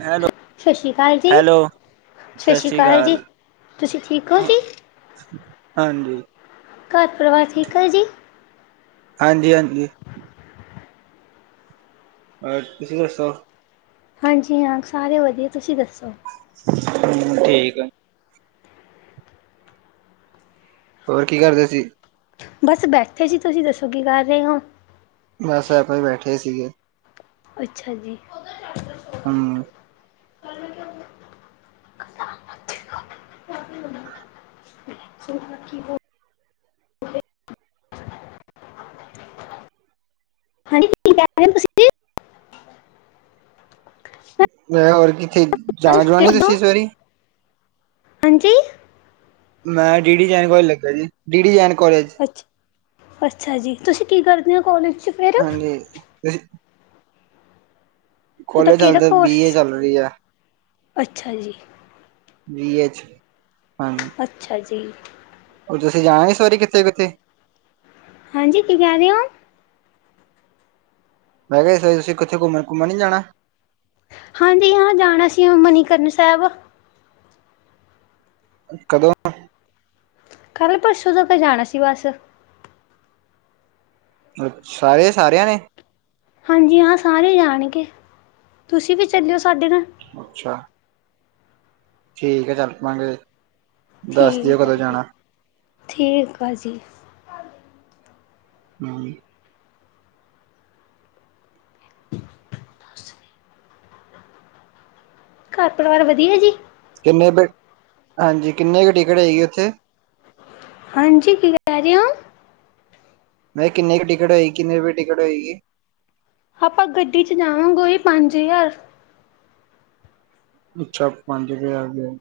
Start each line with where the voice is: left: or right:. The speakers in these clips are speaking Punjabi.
right: ਹੈਲੋ।
left: ਸਤਿ ਸ਼੍ਰੀ ਅਕਾਲ ਜੀ।
right: ਹੈਲੋ
left: ਸਤਿ ਸ਼੍ਰੀ ਅਕਾਲ ਜੀ ਤੁਸੀਂ ਠੀਕ ਹੋ ਜੀ।
right: ਹਾਂਜੀ
left: ਘਰ ਪਰਿਵਾਰ ਠੀਕ ਹੈ ਜੀ।
right: ਹਾਂਜੀ ਹਾਂਜੀ। ਅ ਤੁਸੀਂ ਦੱਸੋ।
left: ਹਾਂਜੀ ਹਾਂ ਸਾਰੇ ਵਧੀਆ ਤੁਸੀਂ ਦੱਸੋ।
right: ਹਮ ਠੀਕ ਆ। ਹੋਰ ਕੀ ਕਰਦੇ ਸੀ।
left: ਬਸ ਬੈਠੇ ਜੀ ਤੁਸੀਂ ਦੱਸੋ ਕੀ ਕਰ ਰਹੇ ਹੋ।
right: ਬਸ ਆਪਾਂ ਹੀ ਬੈਠੇ ਸੀਗੇ।
left: ਅੱਛਾ ਜੀ।
right: ਹਮ।
left: ਕੀ ਹੋ। ਹਾਂਜੀ ਕੀ ਕਹਿ ਰਹੇ ਤੁਸੀਂ‌।
right: ਮੈਂ ਹੋਰ ਕਿੱਥੇ ਜਾਣਾ ਜੁਣਾ ਨੀ ਤੁਸੀਂ ਇਸ ਵਾਰੀ।
left: ਹਾਂਜੀ।
right: ਮੈਂ ਡੀ ਡੀ ਜੈਨ ਕੋਾਲਜ ਲੱਗਾ ਜੀ ਡੀ ਡੀ ਜੈਨ ਕੋਾਲਜ।
left: ਅੱਛ ਅੱਛਾ ਜੀ ਤੁਸੀਂ ਕੀ ਕਰਦੇ ਹੋ ਕੋਲਜ।
right: ਹਾਂਜੀ ਤੁਸੀਂ।
left: ਤੁਹਾਡਾ
right: ਕੋਲੇਜ
left: ਕਿਹੜਾ
right: ਚੱਲਦੇ ਬੀ ਏ
left: ਕੋਰਸ?
right: ਚੱਲ ਰਹੀ ਹੈ।
left: ਅੱਛਾ ਜੀ
right: ਬੀ ਏ ਚ ਹਾਂਜੀ।
left: ਅੱਛਾ ਜੀ।
right: ਹੋਰ ਤੁਸੀਂ ਜਾਣਾਗੇ ਸਵਰੀ ਕਿੱਥੇ ਕਿੱਥੇ
left: ਹਾਂਜੀ ਕੀ ਕਹਿ ਰਹੇ ਹੋ
right: ਮੈਂ ਕਿਹਾ ਇਸ ਤੁਸੀਂ ਕਿੱਥੇ ਘੁੰਮਣ ਘੁੰਮਣ ਨੀ ਜਾਣਾ
left: ਹਾਂਜੀ ਹਾਂ ਜਾਣਾ ਸੀ ਮਨੀਕਰਨ ਸਾਹਿਬ
right: ਕਦੋਂ
left: ਕੱਲ੍ਹਪਰਸੂ ਤੱਕ ਜਾਣਾ ਸੀ ਬਸ
right: ਅਛਾ ਸਾਰੇਸਾਰਿਆਂ ਨੇ
left: ਹਾਂਜੀ ਹਾਂ ਸਾਰੇ ਜਾਣਗੇ, ਤੁਸੀਂ ਵੀ ਚੱਲਿਓ ਸਾਡੇ ਨਾ
right: ਅੱਛਾ ਠੀਕ ਐ ਚੱਲ ਪਾਾਂਗੇ
left: ਠੀਕ ਆ ਜੀ, ਠੀਕ ਆ ਜੀ
right: ਹਾਂਜੀ
left: ਘਰ, ਪਰਿਵਾਰ ਵਧੀਆ ਜੀ
right: ਕਿੰਨੇ ਹਾਂਜੀ ਕਿੰਨੇ ਕੁ ਟਿਕਟ ਹੈਏਗੀ ਉੱਥੇ।
left: ਹਾਂਜੀ ਕੀ ਕਹਿ ਰਹੇ ਹੋ?
right: ਮੈਂ ਕਿਹਾ ਕਿੰਨੀ ਕੁ ਟਿਕਟ ਹੋਏਗੀ ਕਿਨੇ ਰੁਪਏ ਟਿਕਟ ਹੋਏਗੀ।
left: ਆਪਾਂ ਗੱਡੀ ਚ ਜਾਵਾਂਗੇੋ ੳਹੀ ਪੰਜ ਛੇਹ ਹਜ਼ਾਰ।
right: ਅੱਛਾ ਪੰਜ ਹਜ਼ਾਰ ਰੁਪਏ।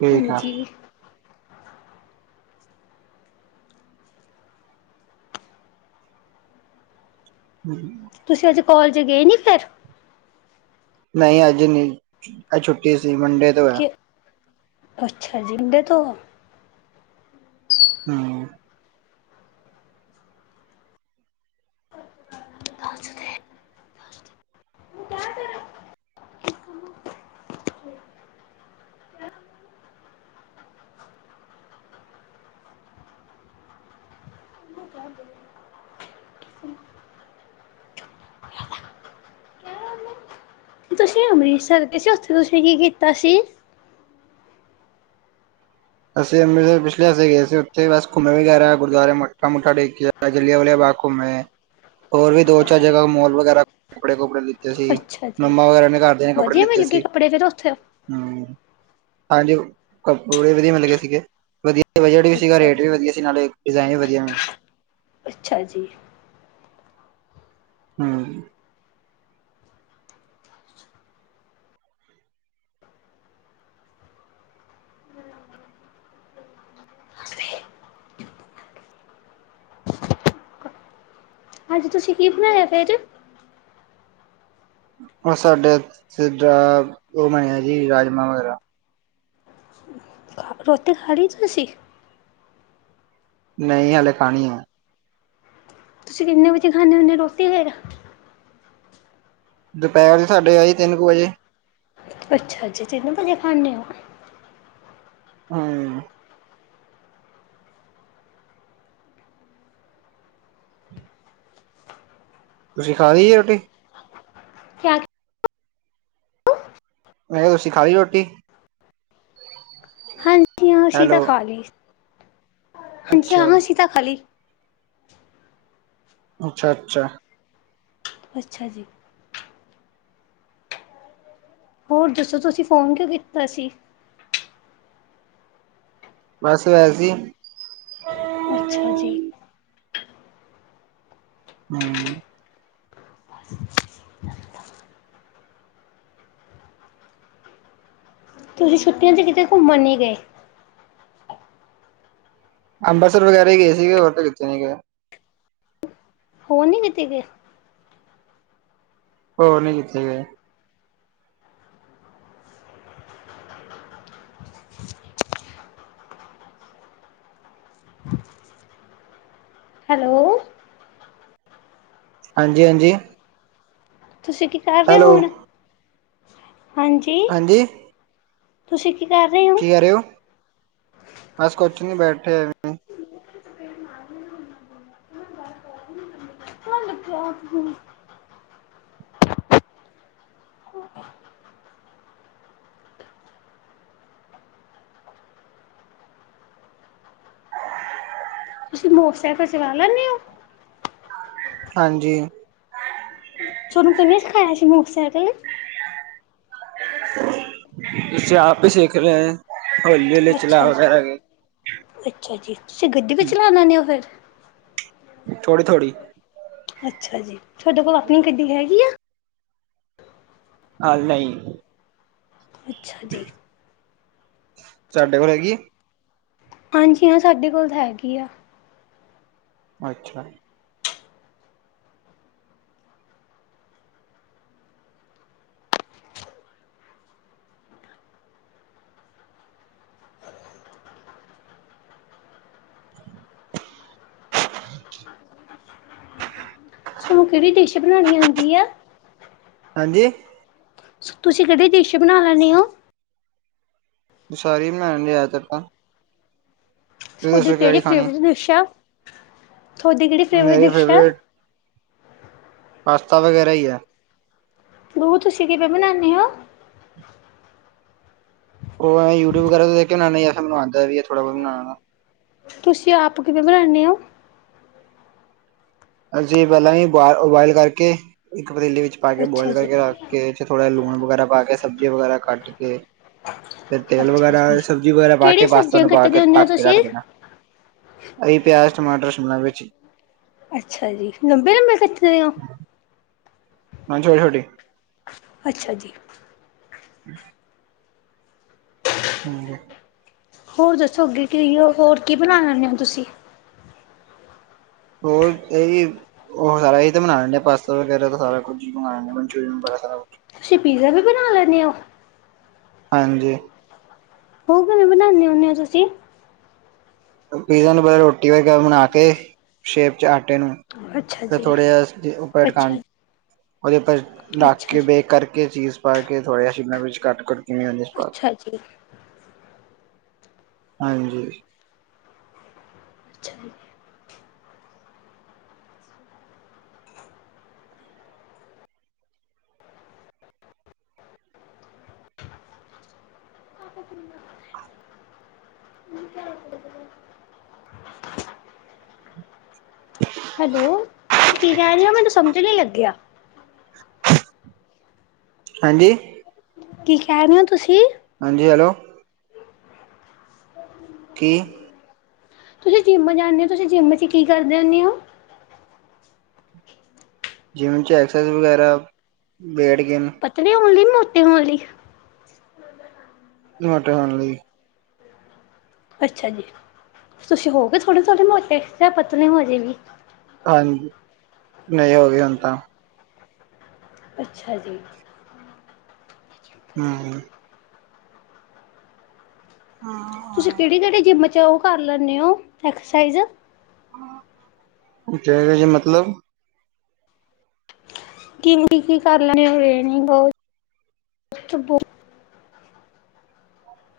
right: ਠੀਕ ਆ
left: ਹਾਂਜੀ।
right: ਹਮ
left: ਤੁਸੀਂ ਅੱਜੇ ਕੋਲਜ ਗਏ ਨੀ ਫਿਰ
right: ਨਹੀਂ ਅੱਜ ਨਹੀਂ, ਛੁੱਟੀ ਸੀ ਮੁੰਡੇ
left: ਕਿ, ਅੱਛਾ ਜੀ ਵੇਥੋ
right: ਹਮ
left: ਤੁਸੀਂ ਅੰਮ੍ਰਿਤਸਰ ਦੇ ਸੀ ਉੱਥੇ ਤੁਸੀਂ ਕੀ ਕੀ ਕੀਤਾ ਸੀ
right: ਅਸੀਂ ਅੰਮ੍ਰਿਸਰ ਪਿਛਲੇ ਹਫ਼ਤੇ ਗਏ ਸੀ ਉਥੇ ਬਸ ਘੁੰਮ ਵੀਗੈਰਾ ਗੁਰਦੁਆਰੇ ਮਠਾ ਮੁਠਾ ਟੇਕਿਆ ਜਲੀਆਂ ਵਾਲੀਆਂ ਬਾਘ ਘੁੰਮ ਅੇ, ਹੋਰ ਵੀ ਦੋ-ਚਾਰ ਜਗਾ ਮੋਲ ਵਗੈਰਾ ਕੱਪੜੇ ਕੁਪੜੇ ਸੀ,
left: ਅੱਛਾ ਜੀ
right: ਮੰਮਾ ਵਗੈਰਾ ਨੇ ਘਰਦਿਆਂ ਕੱਪੜੇ
left: ਵਧੀਆ
right: ਲਿੱਤੇ
left: ਮਿਲ ਗਏ
right: ਸੀ
left: ਕੱਪੜੇ ਫਿਰ ਉੱਥੇ
right: ਹਮ, ਹਾਂਜੀ, ਕੱਪੜੇ ਵਧੀਆ ਮਿਲਗੇ ਸੀਗੇ ਵਧੀਆ ਬਜਟ ਵੀ ਸੀਗਾ
left: ਅੱਛਾ
right: ਰੇਟ
left: ਜੀ
right: ਵੀ ਵਧੀਆ ਸੀ ਨਾਲੇ ਡਿਜ਼ਾਇਨ ਵੀ ਵਧੀਆ
left: ਅੱਛਾ ਜੀ
right: ਹਮ
left: ਹਾਂਜੀ ਤੁਸੀਂ ਕੀ ਬਣਾਇਆ ਫਿਰ
right: ਉਹ ਸਾਡੇ, ਉਹ ਬਣਿਆ ਜੀ ਰਾਜਮਾਂ ਵਗੈਰ
left: ਰੋਟੀ ਖਾਲੀ ਤੂਸੀ
right: ਨਹੀਂ ਹਲੇ ਖਾਣੀ ਆ
left: ਤੁਸੀਂ ਕਿੰਨੇ ਵਜੇ ਖਾਂਦੇ ਹੁੰਦੇ ਰੋਟੀ ਫੇਰ
right: ਦੁਪਹਿਰ ਸਾਡੇ ਆਈ ਤਿੰਨ ਕੁ ਵਜੇ
left: ਅੱਛਾ ਜੀ ਤਿੰਨ ਵਜੇ ਖਾਂਦੇ ਹੋ
right: ਹਾਂ ਤੁਸੀਂ ਖਾ ਲਈ ਐ ਰੋਟੀ
left: [unintelligible]
right: ਮੈਂ ਕਿਹਾ ਤੁਸੀਂ ਖਾ ਲਈ ਰੋਟੀ
left: ਹਾਂ-ਹਾਂ
right: ਹੈਲੋ
left: ਸੀਤਾ ਖਾਲੀ, ਹਾਂਜੀ
right: ਅੱਛਾ
left: ਹਾਂ ਸੀਤਾ ਖਾਲੀ
right: ਅੱਛਾ ਅੱਛਾ
left: ਅੱਛਾ ਜੀ ਹੋਰ ਦੱਸੋ ਤੁਸੀਂ ਫੋਨ ਕਿਉਂ ਕੀਤਾ ਸੀ
right: ਬਸ ਵੈਸੀ
left: ਅੱਛਾ ਜੀ
right: ਹਮ
left: [unintelligible] ਤੁਸੀਂ ਛੁੱਟੀਆ ਤੇ ਕਿਤੇ ਘੁੰਮਣ ਨਹੀਂ ਗਏ
right: ਅੰਮ੍ਰਿਤਸਰ ਵਗੈਰਾ ਹੀ ਗਏ ਸੀਗੇ ਹੋਰ ਤਾਂ ਕਿੱਥੇ ਨੀ ਗਏ।
left: ਹੋ ਨਹੀਂ ਕਿਤੇ ਗਏ।
right: ਹੋ ਨਹੀਂ ਕਿਤੇ ਗਏ।
left: ਹੈਲੋ
right: ਹਾਂਜੀ-ਹਾਂਜੀ
left: ਤੁਸੀਂ ਕੀ ਕਰ ਰਹੇ ਹੋ ਹੁਣ ਹਾਂਜੀ
right: ਹਾਂਜੀ।
left: ਤੁਸੀਂ ਕੀ ਕ
right: ਕੀ ਕਰ ਰਹੇ ਹੋ ਬਸ ਕੁਛ ਨੀ ਬੈਠੇ ਐਵੇਂ [unintelligible]
left: ਹਣ ਲੱਗਿਆ। [inaudible] ਤੁਸੀਂ ਮੋਟਰਸਾਇਕਲ ਚਲਾ ਲੈਂਦੇ ਹੋ
right: ਹਾਂਜੀ
left: ਚਲੋ ਤੂਹਾਨੂੰ ਕੀਨੇ ਸੀਖਾਯਾ ਸੀ ਮੋਟਰਸਾਇਕਲ
right: ਜੇ ਆਪ ਹੀ ਸਿੱਖ ਰਹੇ ਹੈ।
left: ਅੱਛਾ ਜੀ ਅੱਛਾ ਜੀ ਤੁਸੀਂ ਗੱਡੀ ਵੀ ਚਲਾ ਲੈਂਦੇ ਹੋ ਫਿਰ
right: ਥੋੜ੍ਹੀ-ਥੋੜ੍ਹੀ
left: ਅੱਛਾ ਜੀ ਤੁਹਾਡੇ ਕੋਲ ਆਪਣੀ ਗੱਡੀ ਹੈਗੀ ਆ।
right: ਹਾਂ ਨਹੀਂ।
left: ਅੱਛਾ ਜੀ।
right: ਤੁਹਾਡੇ ਕੋਲ ਹੈਗੀ।
left: ਹਾਂਜੀ ਹਾਂ ਸਾਡੇ ਕੋਲ ਤਾਂ ਹੈਗੀ ਆ।
right: ਅੱਛਾ।
left: ਤੁਹਾਨੂੰ ਕਿਹੜੀ ਡਿਸ਼ ਬਣਾਉਣੀ ਆਉਂਦੀ ਆ
right: ਹਾਂਜੀ।
left: ਤੁਸੀਂ ਕਿਹੜੀ ਡਿਸ਼ ਬਣਾ ਲੈਦੇ ਹੋ।
right: ਸੋਰੀ ਮ ਲ ਆਦਾ ਤ [unintelligible]
left: ਤੁਹਾਡੀ ਕਿਹੜੀ
right: ਖਾਣੀ
left: ਫੇਵਰੇਟ ਡਿਸ਼ ਹੈ। ਤੁਹਾਡੀ ਕਿਹੜੀ ਫੇਵਰੇਟ ਡਿਸ਼ ਆ।
right: ਪਾਸਤਾ ਵਗੈਰਾ ਹੀ ਹੈ।
left: ਰੋਜ ਤੁਸੀਂ ਵੀ ਬਨਾਉਦੇ ਹੋ।
right: ਉਹ ਯੂਟੀਊਬ ਵਗੈਰਾ ਦੇਖ ਬਉਦੇ ਫਿਰੈਨ ਆਉਦਾ ਵੀ ਥੋੜਾ ਬਹੁਤ ਬਣਾ ਲੇਨਾ।
left: ਤੁਸੀਂ ਆਪ ਕਿਵੇਂ ਬਣਾਉਂਦੇ ਹੋ।
right: ਅਸੀਂ ਪਹਿਲਾਂ ਵੀ ਉਬੋਇਲ ਕਰਕੇ ਇੱਕ ਪਤੀਲੇ ਵਿੱਚ ਪਾ ਕੇ
left: ਅੱਛਾ
right: ਬੋਇਲ
left: ਜੀ,
right: ਕਰਕੇ ਰੱਖ ਕੇ ਥੋੜਾ ਲੂਣ ਵਗੈਰਾ ਪਾ ਕੇ ਸਬਜ਼ੀ ਵਗੈਰਾ ਕੱਟ ਕੇ ਫਿਰ ਤੇਲ
left: ਅੱਛਾ
right: ਵਗੈਰਾ
left: ਜੀ।
right: ਸਬਜ਼ੀ ਵਗੈਰਾ ਪਾ ਕੇ
left: ਕਿਹੜੀ
right: ਪਾਸਤਾ
left: ਸਬਜ਼ੀਆਂ
right: ਨੂੰ ਪਾ ਕੇ
left: ਕੱਟਦੇ ਹੁੰਦੇ ਹੋ
right: ਟੱਕ ਕੇ ਰੱਖ
left: ਤੁਸੀਂ?
right: ਦੇਣਾ। ਅਈ ਪਿਆਜ਼ ਟਮਾਟਰ ਸ਼ਿਮਲਾ ਮਿਰਚ
left: ਅੱਛਾ ਜੀ ਲੰਬੇ ਲੰਬੇ ਕੱਟਦੇ ਹੋ।
right: ਹ ਛੋਟੀ ਛੋਟੀ।
left: ਅੱਛਾ ਜੀ।
right: [inaudible] ਹਾਂਜੀ।
left: ਹੋਰ ਦੱਸੋ ਅੱਗੇ ਕਿ ਹੋਰ ਕੀ ਬਣਾ ਲੈਂਦੇ ਹੋ ਤੁਸੀਂ
right: ਹੋਰ ਇਹ ਉਹ ਸਾਰਾ ਇਹ ਤਾਂ ਬਣਾ ਲੈਨੇ ਆ ਪਾਸਤਾ ਵਗੈਰਾ ਸਾਰਾ ਕੁਛ ਮਨਚੂਰੀਅਨ ਵ ਸਾਰਾ ਕੁਛ
left: ਤੁਸੀਂ ਪੀਜ਼ਾ ਵੀ ਬਣਾ ਲੈਂਦੇ ਹੋ।
right: ਹਾਂਜੀ।
left: ਉਹ ਕਿਵੇਂ ਬਣਾਉਂਦੇ ਹੁੰਦੇ ਹੋ ਤੁਸੀਂ
right: ਪੀਜ਼ਾ ਨੂੰ ਪਲ ਰੋਟੀ ਵਗੈਰਾ ਬਣਾ ਕੇ ਸ਼ੇਪ ਚ ਆਟੇ ਨੂੰ
left: ਅੱਛਾ
right: ਫਿਰ
left: ਜੀ।
right: ਥੋੜੇ ਜ ਉੱਪਰ ਕ
left: ਅੱਛਾ ਜੀ,
right: ਉਹਦੇਪਰ
left: ਅੱਛਾ
right: ਡਕੇ
left: ਜੀ,
right: ਬੇਕ ਕਰਕੇ ਚੀਜ਼ ਪਾ ਕੇ ਥੋੜਾ ਜਿਹਾ ਸ਼ਿਮਲਾ ਮਿਰਚ ਵਿੱਚ ਕੱਟ ਕਰ ਕਿਵੇਂ ਹੋ ਜਸਪਾਲ
left: ਅੱਛਾ ਜੀ,
right: ਹਾਂਜੀ
left: ਅੱਛਾ ਜੀ
right: [inaudible]
left: ਹੈਲੋ ਤੁਸੀਂ ਕੀ ਕਹਿ ਰਹੇ ਹੋ ਮੈਨੂੰ ਸਮਝਣ ਲੱਗਿਆ
right: [inaudible] ਹਾਂਜੀ
left: ਕੀ ਕਹਿ ਰਹੇ ਹੋ ਤੁਸੀਂ
right: ਹਾਂਜੀ ਹੈਲੋ ਕੀ
left: ਤੁਸੀਂ ਜਿੰਮ ਜਾਂਦੇ ਹੋ ਤੁਸੀਂ ਜਿੰਮ ' ਕੀ ਕਰਦੇ ਹੁੰਦੇ ਹੋ
right: ਜਿਮ ਚ ਐਕਸਰਸਾਈਜ਼ ਵਗੈਰਾ, ਵੇਟ ਗੇਨ
left: ਪਤਲੇ ਹੋਣ ਲਈ ਮੋਟੇ ਹੋਣ ਲਈ-
right: ਮੋਟੇ ਹੋਣ ਲਈ
left: ਅੱਛਾ ਜੀ ਤੁਸੀ ਹੋਏ ਹੋਗੇ ਥੋੜੇ-ਥੋੜੇ ਮੋਟੇ ਯਾ ਪਤਲੇ ਹੋ ਹਜੇ ਵੀ।
right: ਹਾਂਜੀ ਨਹੀਂ ਹੋ ਹੁਣ ਤਾਂ
left: ਅੱਛਾ ਜੀ।
right: ਹੂ ਹਾਂ
left: ਤੁਸੀਂ ਕਿਹੜੀ ਕਿਹੜੀ ਜਿੰਮ 'ਚ ਉਹ ਕਰ ਲੈਂਦੇ ਹੋ ਐਕਸਰਸਾਈਜ਼
right: ਜੇਆ ਮਤਲਬ
left: ਕਿ ਕੀ ਕਰ ਲੈਣੇ ਹੋਣੀ ਬ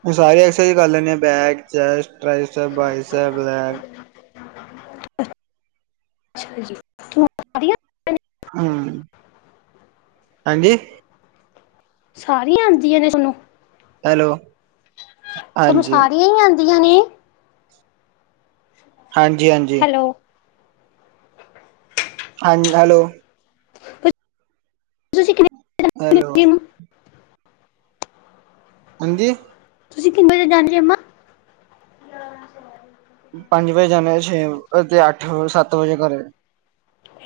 right: ਉਹ ਸਾਰੇ ਐਕਸਰਸਾਈਜ਼ ਕਰ ਲੈਂਦੇ ਆ ਬੈਕ ਚੈਸਟ ਬਸ ਲੈਗ
left: ਅੱਛਾ ਜੀ ਸਾਰੀਆਂ
right: ਹੂੰ ਹਾਂਜੀ
left: ਸਾਰੀਆਂ ਆਉਂਦੀਆਂ ਨੇ ਤੁਾਨੂੰ
right: ਹੈਲੋ
left: ਸਾਨੂੰ
right: ਹਾਂਜੀ
left: ਸਾਰੀਆਂ ਹੀ ਆਉਂਦੀਆਂ ਨੇ
right: ਹਾਂਜੀ ਹਾਂਜੀ
left: ਹੈਲੋ
right: ਹਾਂਜੀ। ਹੈਲੋ, ਹੈਲੋ
left: [unintelligible]
right: ਹਾਂਜੀ।
left: ਤੁਸੀਂ ਕਿੰਨ ਵਜੇ ਅੰਮਾ
right: ਪੰਜ ਵਜੇ ਜਾਣੇ ਛੇ ਵ ਅੱਠ ਸਤ ਵਜੇ ਕਰੇ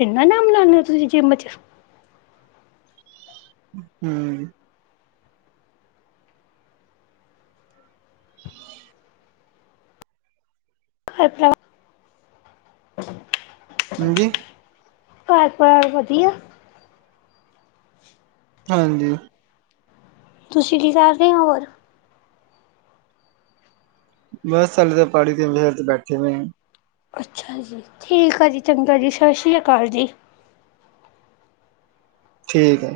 left: ਇੰਨਾ ਨਾਮ ਲਾਂਦੇ ਹੋ ਤੁਸੀਂ ਜਿੰਮ ਚ
right: ਹੂ
left: ਅਣਾ
right: ਹਾਂਜੀ
left: ਘਰ ਪਰਿਵਾਰ ਵਧੀਆ
right: ਹਾਂਜੀ
left: ਤੁਸੀਂ ਕੀ ਕਰ ਰਹੇ ਹੋ ਹੋਰ
right: ਬਹੁਤ ਸਾਲ ਤਾਂ ਪਹਾੜੀ ਤੇ ਬਰ ਤੇ ਬੈਠੇ ਹੋ।
left: ਅੱਛਾ ਜੀ। ਠੀਕ ਆ ਜੀ, ਚੰਗਾ ਜੀ, ਸਤਿ ਸ਼੍ਰੀ ਅਕਾਲ ਜੀ।
right: ਠੀਕ ਹੈ।